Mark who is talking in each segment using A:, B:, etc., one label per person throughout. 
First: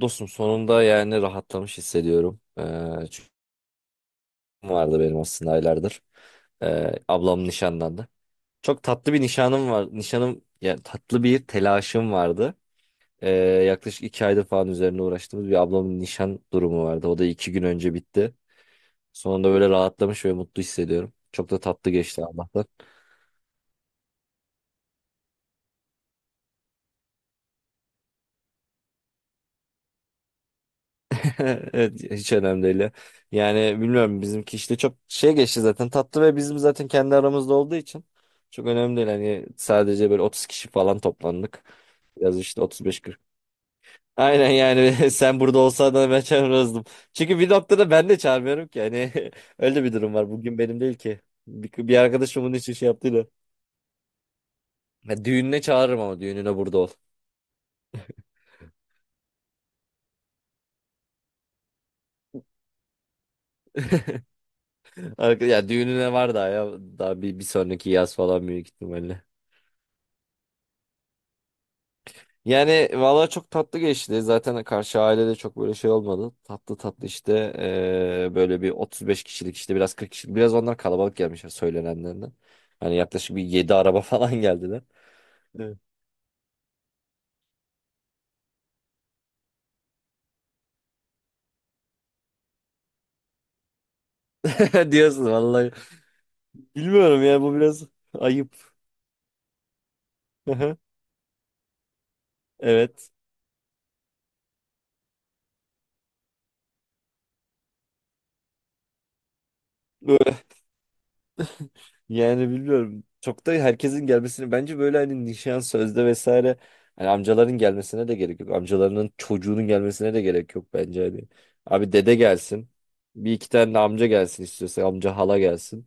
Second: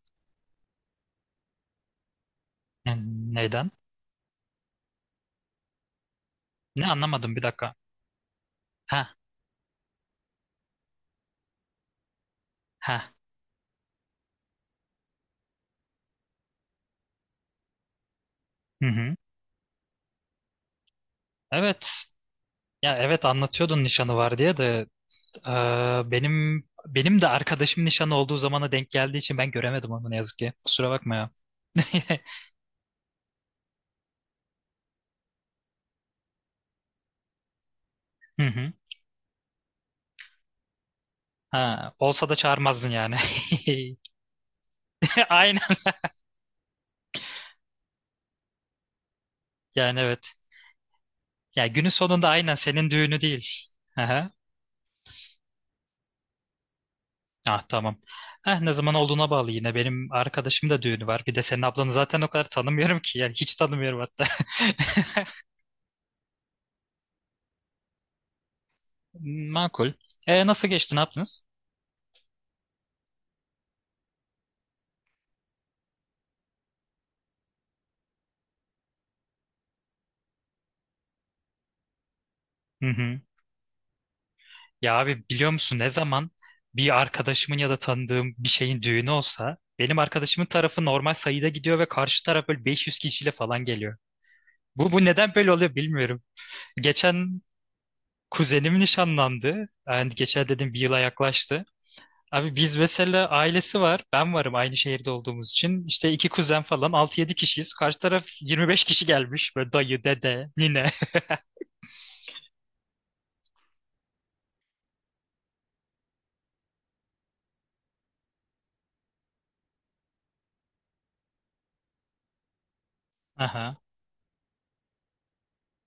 A: Dostum, sonunda yani rahatlamış hissediyorum. Çünkü
B: Ne- Neden?
A: vardı benim aslında aylardır.
B: Ne
A: Ee,
B: anlamadım bir
A: ablam
B: dakika.
A: nişanlandı. Çok
B: Ha
A: tatlı bir nişanım var. Nişanım yani tatlı bir telaşım vardı.
B: ha.
A: Ee, yaklaşık iki aydır falan üzerine uğraştığımız bir ablamın nişan durumu vardı. O da iki gün önce bitti.
B: Hı hı.
A: Sonunda böyle rahatlamış ve mutlu hissediyorum. Çok da
B: Evet.
A: tatlı geçti Allah'tan.
B: Ya evet anlatıyordun nişanı var diye de e, benim de arkadaşım nişanı olduğu zamana denk geldiği için ben göremedim onu ne yazık ki. Kusura bakma ya.
A: Evet, hiç önemli değil, ya. Yani bilmiyorum, bizimki işte çok şey geçti zaten, tatlı ve bizim zaten kendi aramızda olduğu için
B: Hı
A: çok
B: hı.
A: önemli değil. Hani sadece böyle 30 kişi falan toplandık.
B: Ha, olsa da
A: Biraz işte
B: çağırmazdın yani.
A: 35-40. Aynen yani, sen burada
B: Aynen.
A: olsan da ben çağırırdım. Çünkü bir noktada ben de çağırmıyorum ki. Hani öyle bir
B: Yani
A: durum var.
B: evet.
A: Bugün benim değil ki.
B: Ya
A: Bir,
B: günün
A: bir
B: sonunda
A: arkadaşım bunun
B: aynen
A: için şey
B: senin düğünü
A: yaptıydı.
B: değil. Aha.
A: Ya düğününe çağırırım ama düğününe burada ol.
B: Ah, tamam. Eh, ne zaman olduğuna bağlı yine. Benim arkadaşım da düğünü var. Bir de senin ablanı zaten o kadar tanımıyorum ki. Yani hiç tanımıyorum hatta.
A: Ya düğününe var daha ya. Daha bir sonraki yaz falan büyük ihtimalle.
B: Makul. Nasıl geçti? Ne yaptınız?
A: Yani valla çok tatlı geçti. Zaten karşı ailede çok böyle şey olmadı. Tatlı tatlı işte, böyle bir 35 kişilik, işte biraz 40 kişilik. Biraz onlar kalabalık gelmişler söylenenlerden.
B: Hı
A: Hani
B: hı.
A: yaklaşık bir 7 araba falan geldiler.
B: Ya abi biliyor
A: Evet.
B: musun, ne zaman bir arkadaşımın ya da tanıdığım bir şeyin düğünü olsa benim arkadaşımın tarafı normal sayıda gidiyor ve karşı taraf böyle 500 kişiyle falan geliyor. Bu, bu
A: Diyorsun
B: neden böyle
A: vallahi.
B: oluyor bilmiyorum.
A: Bilmiyorum ya,
B: Geçen
A: bu biraz ayıp.
B: kuzenim nişanlandı. Yani geçen dedim, bir yıla yaklaştı. Abi biz
A: Evet.
B: mesela ailesi var. Ben varım, aynı şehirde olduğumuz için. İşte iki kuzen falan altı yedi kişiyiz. Karşı taraf 25 kişi gelmiş. Böyle dayı, dede, nine.
A: Yani bilmiyorum. Çok da herkesin gelmesini bence böyle, hani nişan sözde vesaire, hani amcaların gelmesine de gerek yok. Amcalarının çocuğunun gelmesine de gerek yok bence hani. Abi dede gelsin. Bir iki tane de
B: Aha.
A: amca gelsin, istiyorsa amca hala gelsin.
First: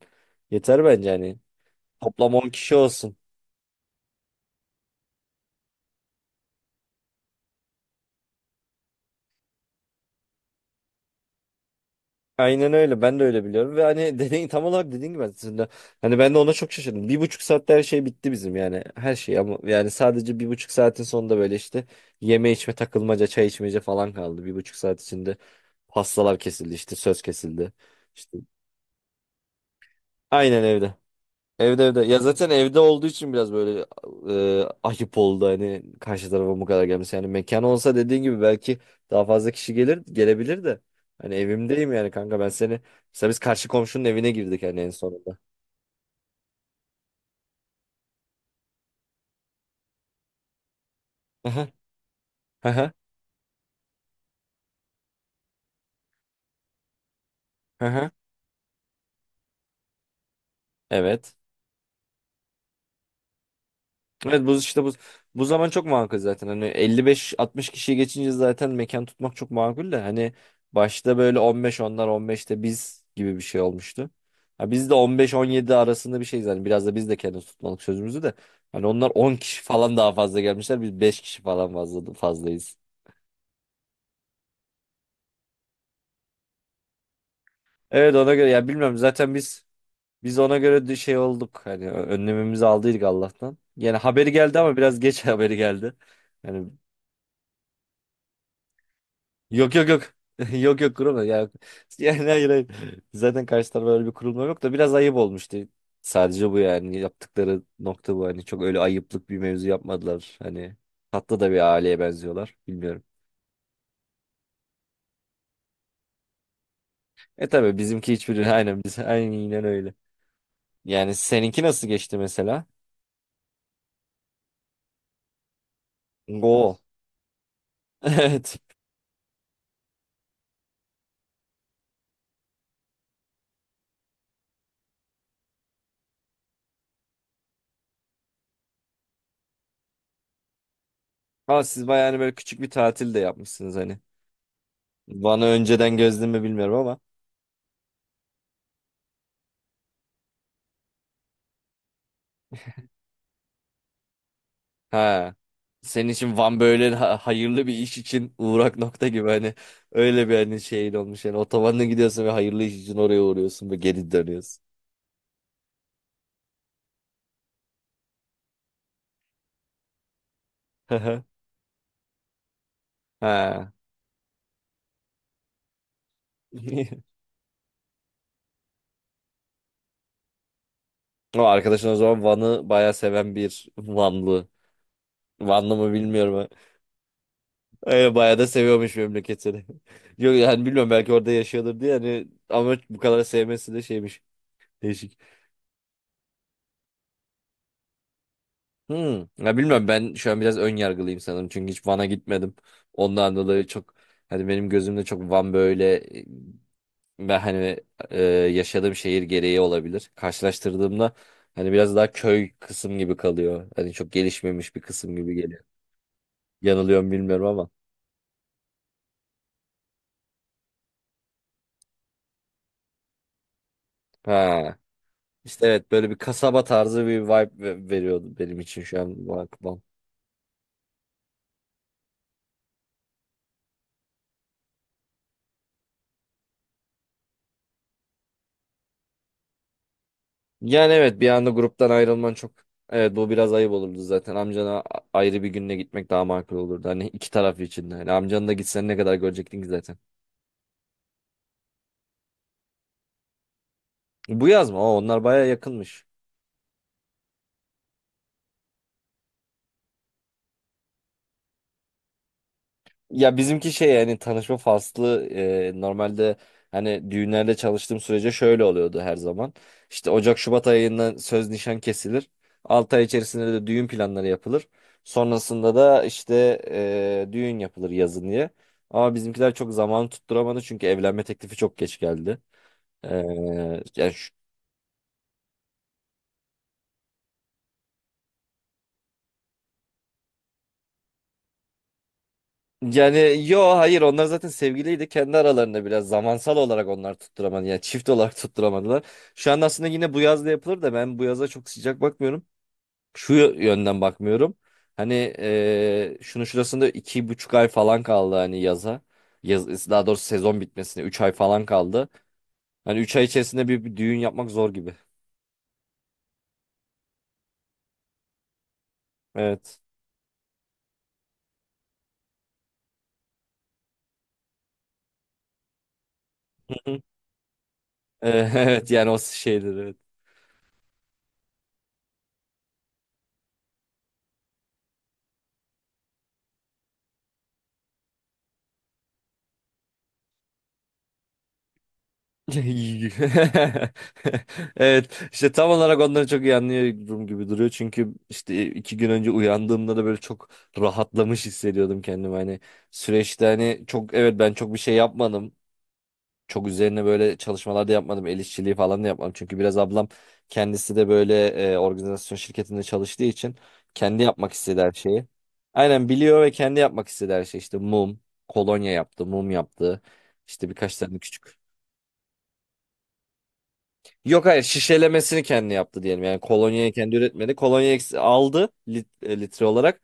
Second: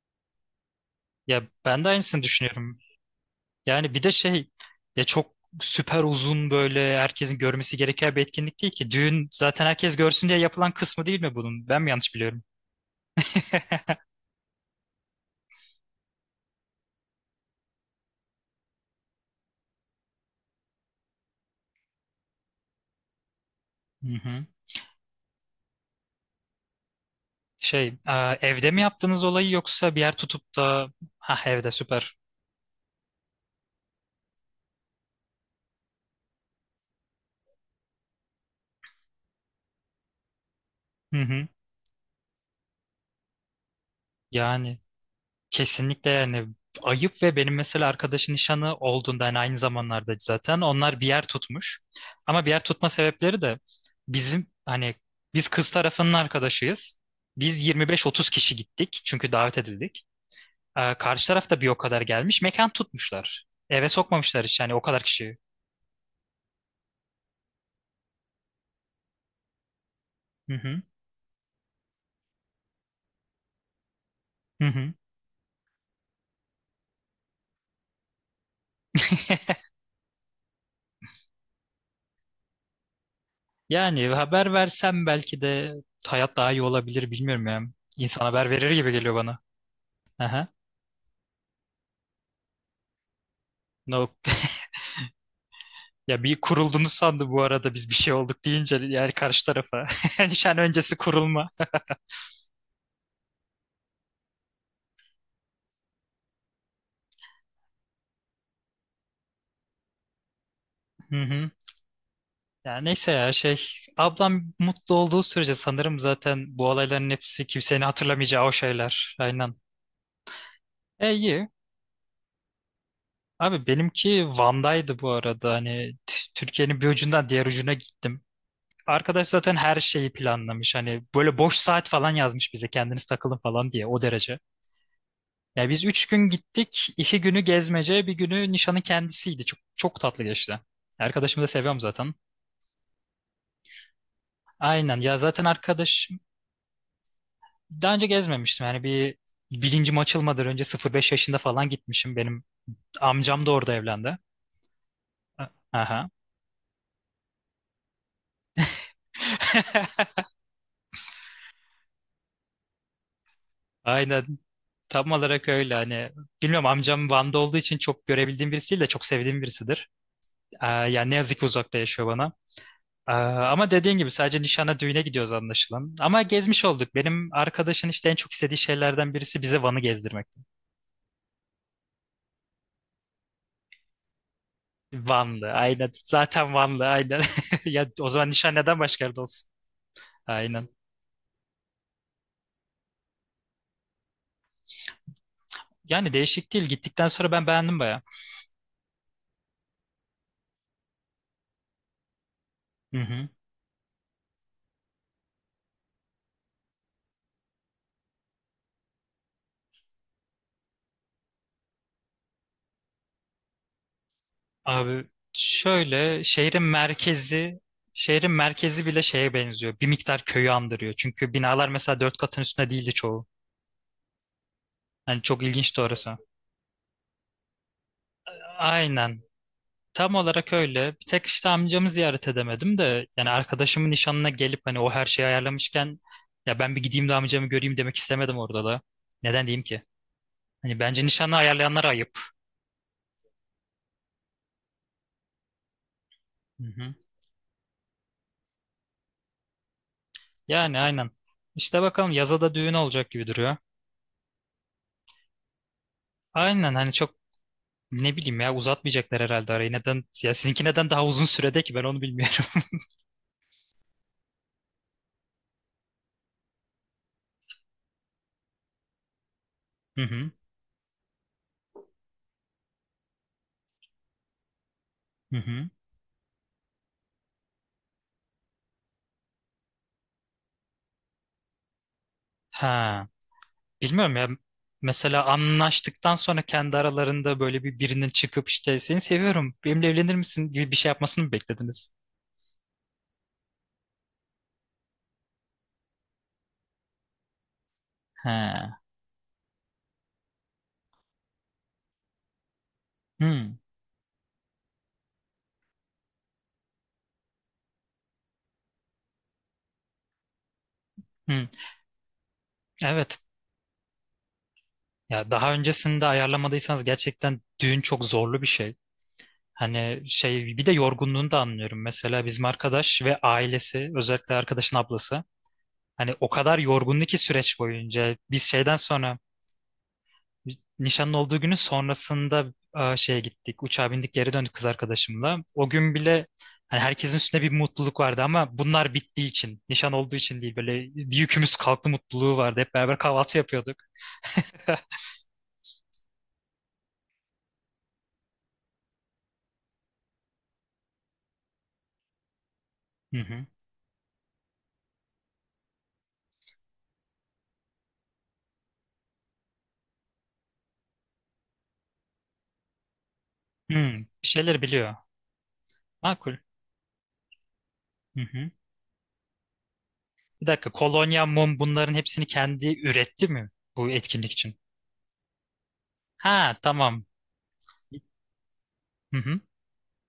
A: Yeter bence hani.
B: Ya ben de aynısını
A: Toplam 10 kişi
B: düşünüyorum.
A: olsun.
B: Yani bir de şey, ya çok süper uzun böyle herkesin görmesi gereken bir etkinlik değil ki. Düğün zaten herkes görsün diye yapılan kısmı değil mi bunun? Ben mi yanlış biliyorum?
A: Aynen öyle. Ben de öyle biliyorum. Ve hani, dediğin, tam olarak dediğin gibi aslında. Hani ben de ona çok şaşırdım. Bir buçuk saatte her şey bitti bizim yani. Her şey, ama yani sadece bir buçuk saatin sonunda böyle işte yeme içme takılmaca çay içmece
B: Hı
A: falan
B: hı.
A: kaldı. Bir buçuk saat içinde pastalar kesildi, işte söz kesildi.
B: Şey,
A: İşte
B: evde mi yaptınız olayı yoksa bir yer tutup
A: aynen
B: da?
A: evde.
B: Ha, evde,
A: Evde, evde.
B: süper.
A: Ya zaten evde olduğu için biraz böyle ayıp oldu, hani karşı tarafa bu kadar gelmesi. Yani mekan olsa, dediğin gibi belki daha fazla kişi gelir, gelebilir de.
B: Hı
A: Hani
B: hı.
A: evimdeyim yani, kanka ben seni. Mesela biz karşı komşunun evine girdik
B: Yani
A: hani en sonunda.
B: kesinlikle yani ayıp. Ve benim mesela arkadaşın nişanı olduğunda yani aynı zamanlarda zaten onlar bir yer
A: Aha,
B: tutmuş. Ama bir yer tutma
A: aha,
B: sebepleri de bizim hani, biz kız tarafının arkadaşıyız. Biz
A: aha.
B: 25-30 kişi gittik çünkü davet edildik. Karşı
A: Evet.
B: taraf da bir o kadar gelmiş. Mekan tutmuşlar. Eve sokmamışlar
A: Evet, bu
B: hiç yani, o
A: işte bu
B: kadar kişi.
A: bu zaman çok makul zaten. Hani 55-60 kişiyi geçince zaten mekan tutmak çok makul de hani,
B: Hı hı.
A: başta böyle 15 onlar 15'te biz gibi bir şey olmuştu.
B: Hı
A: Ha, biz
B: hı.
A: de 15-17 arasında bir şeyiz hani, biraz da biz de kendimiz tutmalık sözümüzü de. Hani onlar 10 kişi falan daha fazla gelmişler. Biz 5 kişi falan fazla fazlayız.
B: Yani haber versem belki de hayat daha iyi olabilir, bilmiyorum ya.
A: Evet,
B: İnsan
A: ona
B: haber
A: göre ya,
B: verir gibi
A: bilmiyorum,
B: geliyor
A: zaten
B: bana.
A: biz
B: Aha.
A: ona göre de şey olduk. Hani önlemimizi aldıydık Allah'tan. Yani
B: No.
A: haberi geldi ama biraz geç haberi geldi.
B: Ya bir
A: Yani
B: kurulduğunu sandı bu arada biz bir şey olduk deyince, yani karşı
A: yok
B: tarafa.
A: yok yok.
B: Nişan
A: Yok yok,
B: öncesi
A: kurulma
B: kurulma.
A: ya. Yani hayır hayır. Zaten karşı tarafa öyle bir kurulma yok da biraz ayıp olmuştu. Sadece bu yani, yaptıkları nokta bu. Hani çok öyle ayıplık bir mevzu yapmadılar. Hani
B: Hı
A: tatlı
B: hı.
A: da bir aileye benziyorlar.
B: Ya
A: Bilmiyorum.
B: neyse ya şey, ablam mutlu olduğu sürece sanırım zaten bu olayların hepsi
A: E tabii,
B: kimsenin
A: bizimki
B: hatırlamayacağı o
A: hiçbiri, aynen biz
B: şeyler. Aynen.
A: aynen öyle. Yani
B: İyi.
A: seninki nasıl geçti mesela?
B: Abi benimki Van'daydı bu arada. Hani
A: Go.
B: Türkiye'nin bir ucundan diğer ucuna gittim.
A: Evet.
B: Arkadaş zaten her şeyi planlamış. Hani böyle boş saat falan yazmış bize, kendiniz takılın falan diye, o derece. Ya biz 3 gün gittik. 2 günü gezmece, 1 günü nişanı kendisiydi. Çok, çok tatlı geçti. Arkadaşımı da
A: Ama
B: seviyorum
A: siz
B: zaten.
A: bayağı hani böyle küçük bir tatil de yapmışsınız hani.
B: Aynen ya, zaten
A: Bana önceden
B: arkadaş
A: gözlemi bilmiyorum ama.
B: daha önce gezmemiştim. Yani bir bilincim açılmadan önce sıfır beş yaşında falan gitmişim. Benim amcam da orada evlendi.
A: Ha.
B: A- Aha.
A: Senin için Van böyle hayırlı bir iş için uğrak nokta gibi hani, öyle bir hani şeyin olmuş yani, otobanla gidiyorsun ve hayırlı iş için oraya uğruyorsun ve geri
B: Aynen.
A: dönüyorsun.
B: Tam olarak öyle hani, bilmiyorum, amcam Van'da olduğu için çok görebildiğim birisi değil de, çok sevdiğim birisidir. Yani ne yazık ki uzakta yaşıyor bana. Ama
A: Ha.
B: dediğin gibi sadece nişana, düğüne gidiyoruz anlaşılan. Ama gezmiş olduk. Benim arkadaşın işte en çok istediği şeylerden birisi bize Van'ı gezdirmekti.
A: O arkadaşın o zaman Van'ı bayağı seven bir Vanlı.
B: Vanlı,
A: Vanlı
B: aynen.
A: mı bilmiyorum
B: Zaten
A: ha.
B: Vanlı, aynen. Ya o
A: Öyle
B: zaman
A: bayağı da
B: nişan neden
A: seviyormuş
B: başka yerde olsun?
A: memleketini. Yok
B: Aynen.
A: yani, bilmiyorum, belki orada yaşıyordur diye hani, ama bu kadar sevmesi de şeymiş. Değişik.
B: Yani değişik değil. Gittikten sonra ben beğendim baya.
A: Hmm. Ya bilmiyorum, ben şu an biraz ön yargılıyım sanırım. Çünkü hiç Van'a gitmedim.
B: Hı hı.
A: Ondan dolayı çok, hani benim gözümde çok Van böyle, e, ben hani, yaşadığım şehir gereği olabilir. Karşılaştırdığımda hani biraz daha köy kısım gibi kalıyor. Hani çok gelişmemiş bir
B: Abi
A: kısım gibi geliyor.
B: şöyle, şehrin
A: Yanılıyorum bilmiyorum
B: merkezi
A: ama.
B: şehrin merkezi bile şeye benziyor. Bir miktar köyü andırıyor. Çünkü binalar mesela 4 katın üstünde değildi çoğu.
A: Ha.
B: Yani çok
A: İşte
B: ilginçti
A: evet, böyle
B: orası.
A: bir kasaba tarzı bir vibe veriyordu benim için şu
B: Aynen.
A: an Van.
B: Tam olarak öyle. Bir tek işte amcamı ziyaret edemedim de, yani arkadaşımın nişanına gelip hani o her şeyi ayarlamışken ya ben bir gideyim de amcamı göreyim demek istemedim orada da. Neden diyeyim ki? Hani
A: Yani
B: bence
A: evet, bir
B: nişanı
A: anda
B: ayarlayanlar
A: gruptan
B: ayıp.
A: ayrılman çok, evet bu biraz ayıp olurdu zaten. Amcana ayrı bir günle gitmek daha makul
B: Hı hı.
A: olurdu. Hani iki taraf için de. Hani amcanı da gitsen ne kadar görecektin ki zaten.
B: Yani aynen. İşte bakalım yaza da düğün olacak gibi duruyor.
A: Bu yaz mı? Aa, onlar baya yakınmış.
B: Aynen, hani çok, ne bileyim ya, uzatmayacaklar herhalde arayı. Neden? Ya sizinki neden daha uzun sürede ki, ben onu bilmiyorum.
A: Ya bizimki şey yani, tanışma faslı, normalde hani düğünlerde çalıştığım sürece şöyle oluyordu her zaman.
B: Hı
A: İşte
B: hı.
A: Ocak Şubat ayından söz nişan kesilir. 6 ay içerisinde de düğün planları yapılır.
B: Hı hı.
A: Sonrasında da işte düğün yapılır yazın diye. Ama bizimkiler çok zaman tutturamadı çünkü evlenme teklifi çok geç geldi.
B: Ha.
A: E,
B: Bilmiyorum
A: yani
B: ya, mesela anlaştıktan sonra kendi aralarında böyle bir birinin çıkıp işte seni seviyorum, benimle evlenir misin gibi bir şey yapmasını mı beklediniz?
A: Yani yo hayır, onlar zaten sevgiliydi. Kendi aralarında biraz zamansal olarak onlar tutturamadı. Yani çift olarak
B: He.
A: tutturamadılar. Şu an aslında yine bu yaz da yapılır da, ben bu yaza çok sıcak bakmıyorum. Şu
B: Hmm.
A: yönden bakmıyorum. Hani şunu şurasında iki buçuk ay falan kaldı hani yaza. Yaz, daha doğrusu sezon bitmesine üç ay
B: Hmm.
A: falan kaldı. Hani üç
B: Evet.
A: ay içerisinde bir düğün yapmak zor gibi.
B: Ya daha öncesinde ayarlamadıysanız gerçekten düğün çok zorlu bir şey.
A: Evet.
B: Hani şey, bir de yorgunluğunu da anlıyorum. Mesela bizim arkadaş ve ailesi, özellikle arkadaşın ablası, hani o kadar yorgundu
A: Hı.
B: ki süreç boyunca, biz şeyden
A: Evet yani
B: sonra,
A: o şeyleri.
B: nişanın olduğu günün sonrasında şeye gittik. Uçağa bindik, geri döndük kız arkadaşımla. O gün bile hani herkesin üstünde bir mutluluk vardı ama bunlar bittiği için, nişan olduğu için değil, böyle bir yükümüz kalktı mutluluğu vardı. Hep beraber kahvaltı yapıyorduk.
A: Evet işte, tam olarak onları çok iyi anlıyorum gibi duruyor çünkü işte iki gün önce uyandığımda da böyle çok rahatlamış hissediyordum kendimi, hani
B: Hı hı.
A: süreçte hani çok, evet ben çok bir şey yapmadım, çok üzerine böyle çalışmalar da yapmadım, el işçiliği falan da yapmadım çünkü biraz ablam kendisi de böyle organizasyon şirketinde çalıştığı için
B: Hmm, bir
A: kendi yapmak
B: şeyler
A: istediği
B: biliyor.
A: her şeyi aynen
B: Makul.
A: biliyor ve kendi yapmak istediği her şey işte
B: Hı
A: mum,
B: hı.
A: kolonya yaptı, mum yaptı,
B: Bir dakika.
A: işte birkaç tane
B: Kolonya, mum,
A: küçük.
B: bunların hepsini kendi üretti mi bu etkinlik
A: Yok
B: için?
A: hayır, şişelemesini kendi yaptı diyelim.
B: Ha,
A: Yani kolonyayı
B: tamam.
A: kendi üretmedi. Kolonyayı aldı,
B: Hı hı.
A: litre olarak.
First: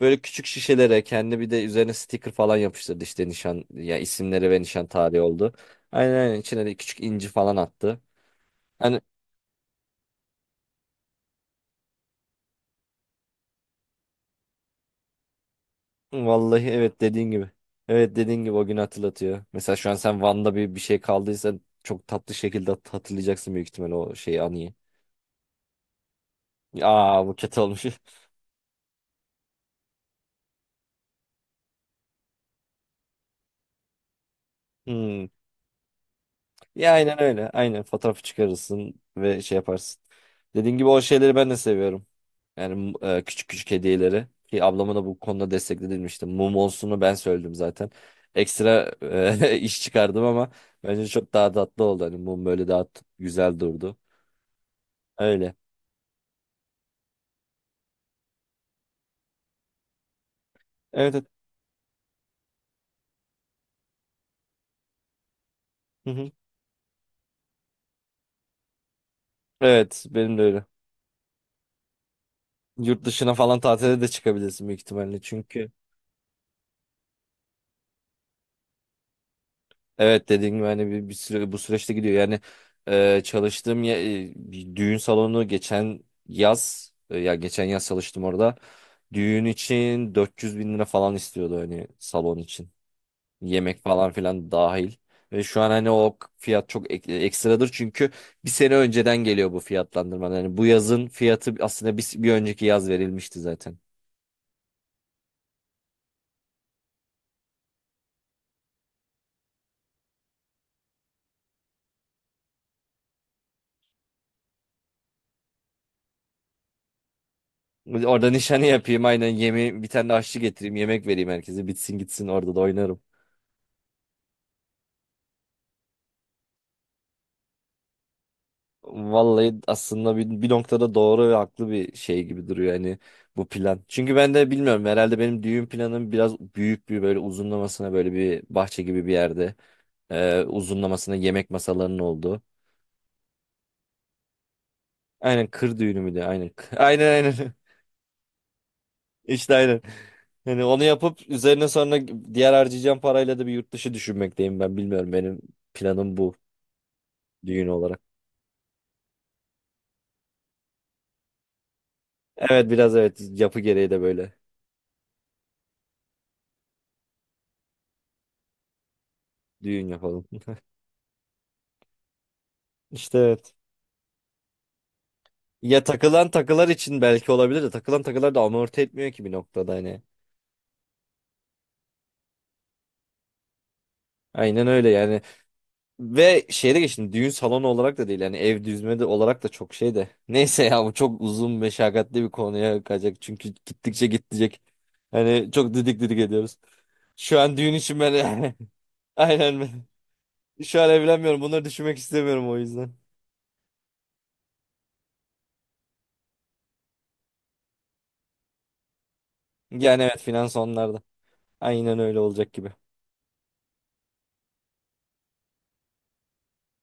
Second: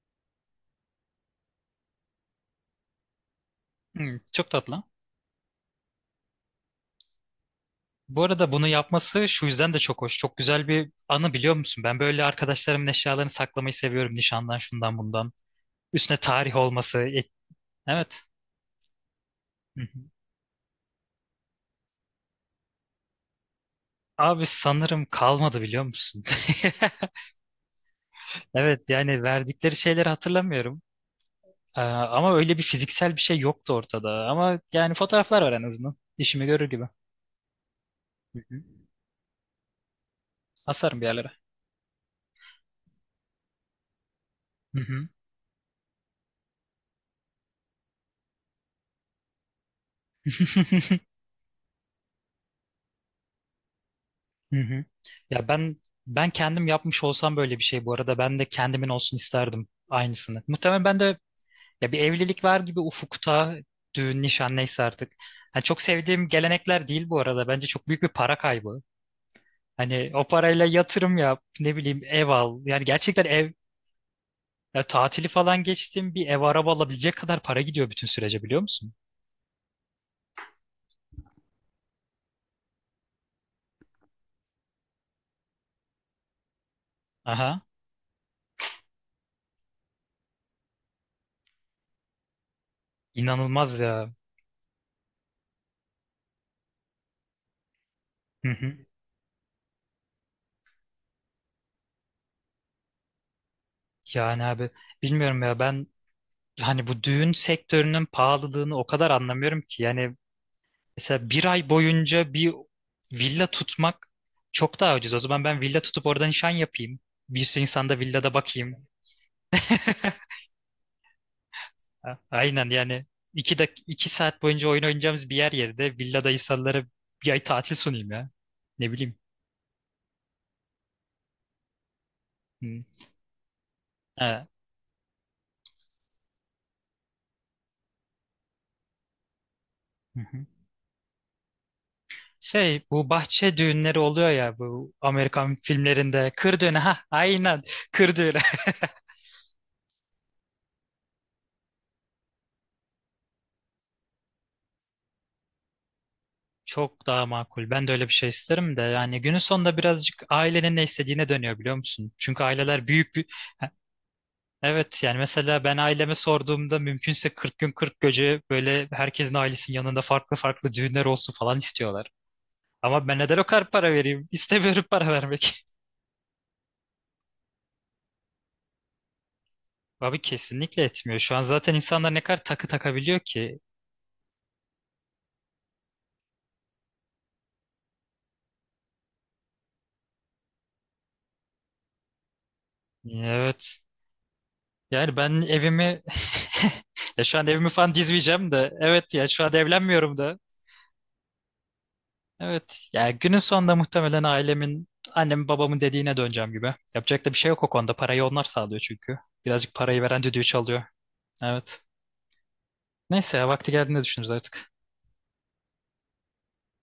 A: Böyle küçük şişelere kendi, bir de üzerine sticker falan yapıştırdı, işte nişan ya,
B: Hmm, çok
A: isimleri ve
B: tatlı.
A: nişan tarihi oldu. Aynen aynen, içine de küçük inci falan attı.
B: Bu arada bunu
A: Hani
B: yapması şu yüzden de çok hoş. Çok güzel bir anı, biliyor musun? Ben böyle arkadaşlarımın eşyalarını saklamayı seviyorum. Nişandan, şundan, bundan. Üstüne tarih
A: vallahi
B: olması.
A: evet, dediğin gibi. Evet,
B: Evet.
A: dediğin gibi o günü hatırlatıyor. Mesela
B: Hı
A: şu an
B: hı.
A: sen Van'da bir şey kaldıysa çok tatlı şekilde hatırlayacaksın büyük ihtimalle o şeyi,
B: Abi
A: anıyı.
B: sanırım kalmadı, biliyor musun?
A: Aa, bu kötü olmuş.
B: Evet yani verdikleri şeyleri hatırlamıyorum. Ama öyle bir fiziksel bir şey yoktu ortada. Ama yani
A: Hmm.
B: fotoğraflar var en azından. İşimi görür gibi.
A: Ya aynen öyle. Aynen fotoğrafı
B: Hı hı.
A: çıkarırsın ve şey yaparsın. Dediğim gibi o
B: Asarım bir yerlere.
A: şeyleri ben de seviyorum. Yani küçük küçük hediyeleri. Ki
B: Hı
A: ablama da
B: hı.
A: bu konuda destekledilmişti. Mum olsunu ben söyledim zaten. Ekstra iş çıkardım ama bence çok daha tatlı oldu. Hani mum böyle daha güzel durdu.
B: Hı hı. Ya
A: Öyle.
B: ben kendim yapmış olsam böyle bir şey, bu arada ben de kendimin olsun isterdim aynısını. Muhtemelen ben
A: Evet.
B: de,
A: Evet.
B: ya, bir evlilik var gibi ufukta, düğün, nişan, neyse artık. Yani çok
A: Hı
B: sevdiğim
A: hı.
B: gelenekler değil bu arada. Bence çok büyük bir para kaybı.
A: Evet,
B: Hani o
A: benim de
B: parayla
A: öyle.
B: yatırım yap, ne bileyim, ev al. Yani
A: Yurt
B: gerçekten
A: dışına
B: ev,
A: falan tatile de çıkabilirsin büyük
B: ya
A: ihtimalle.
B: tatili falan
A: Çünkü.
B: geçtim, bir ev araba alabilecek kadar para gidiyor bütün sürece, biliyor musun?
A: Evet, dediğim gibi hani bir süre bu süreçte gidiyor. Yani çalıştığım bir düğün salonu geçen yaz, ya
B: Aha.
A: geçen yaz çalıştım orada. Düğün için 400 bin lira falan istiyordu hani salon için.
B: İnanılmaz
A: Yemek falan
B: ya.
A: filan dahil. Ve şu an hani o fiyat çok ekstradır çünkü
B: Hı
A: bir sene
B: hı.
A: önceden geliyor bu fiyatlandırma. Yani bu yazın fiyatı aslında bir önceki yaz verilmişti zaten.
B: Yani abi bilmiyorum ya ben, hani bu düğün sektörünün pahalılığını o kadar anlamıyorum ki. Yani mesela 1 ay boyunca bir villa tutmak çok daha ucuz. O zaman ben villa tutup orada nişan yapayım. Bir sürü insanda
A: Orada
B: villada
A: nişanı
B: bakayım.
A: yapayım aynen, yemeği bir tane de aşçı getireyim, yemek vereyim herkese, bitsin gitsin, orada da
B: Aynen
A: oynarım.
B: yani, 2 saat boyunca oyun oynayacağımız bir yer yerine villada insanlara 1 ay tatil sunayım ya. Ne bileyim.
A: Vallahi aslında bir noktada doğru ve haklı bir şey gibi
B: Hı.
A: duruyor hani bu plan. Çünkü ben
B: Ha.
A: de bilmiyorum, herhalde benim düğün planım biraz büyük, bir böyle uzunlamasına, böyle bir bahçe gibi bir yerde,
B: Hı hı.
A: uzunlamasına yemek masalarının olduğu.
B: Şey, bu bahçe düğünleri oluyor ya, bu
A: Aynen,
B: Amerikan
A: kır düğünü müydü?
B: filmlerinde
A: Aynen.
B: kır düğünü. Ha,
A: Aynen aynen.
B: aynen, kır düğünü.
A: İşte aynen. Hani onu yapıp üzerine sonra diğer harcayacağım parayla da bir yurt dışı düşünmekteyim ben, bilmiyorum benim planım bu,
B: Çok daha
A: düğün
B: makul. Ben de
A: olarak.
B: öyle bir şey isterim de, yani günün sonunda birazcık ailenin ne istediğine dönüyor, biliyor musun? Çünkü
A: Evet
B: aileler
A: biraz,
B: büyük
A: evet
B: bir...
A: yapı
B: Ha,
A: gereği de böyle
B: evet yani mesela ben aileme sorduğumda mümkünse 40 gün 40 gece böyle herkesin ailesinin
A: düğün
B: yanında
A: yapalım.
B: farklı farklı düğünler olsun falan istiyorlar. Ama ben
A: İşte
B: neden o
A: evet.
B: kadar para vereyim? İstemiyorum para vermek.
A: Ya takılan takılar için belki olabilir de, takılan takılar da amorti etmiyor ki bir noktada hani.
B: Abi kesinlikle etmiyor. Şu an zaten insanlar ne kadar takı takabiliyor ki.
A: Aynen öyle yani. Ve şeyde geçtim, düğün salonu olarak da değil yani, ev düzme de olarak da çok şey de. Neyse ya, bu çok uzun meşakkatli bir konuya kaçacak çünkü
B: Evet.
A: gittikçe gidecek.
B: Yani ben
A: Hani çok didik
B: evimi...
A: didik ediyoruz.
B: ya şu
A: Şu
B: an
A: an
B: evimi
A: düğün
B: falan
A: için ben,
B: dizmeyeceğim de. Evet ya şu an
A: aynen ben.
B: evlenmiyorum da.
A: Şu an evlenmiyorum, bunları düşünmek istemiyorum o
B: Evet.
A: yüzden.
B: Ya günün sonunda muhtemelen ailemin, annemin babamın dediğine döneceğim gibi. Yapacak da bir şey yok o konuda. Parayı onlar sağlıyor çünkü. Birazcık parayı
A: Yani evet,
B: veren düdüğü
A: finans
B: çalıyor.
A: onlarda.
B: Evet.
A: Aynen öyle olacak gibi.
B: Neyse ya, vakti geldiğinde düşünürüz artık.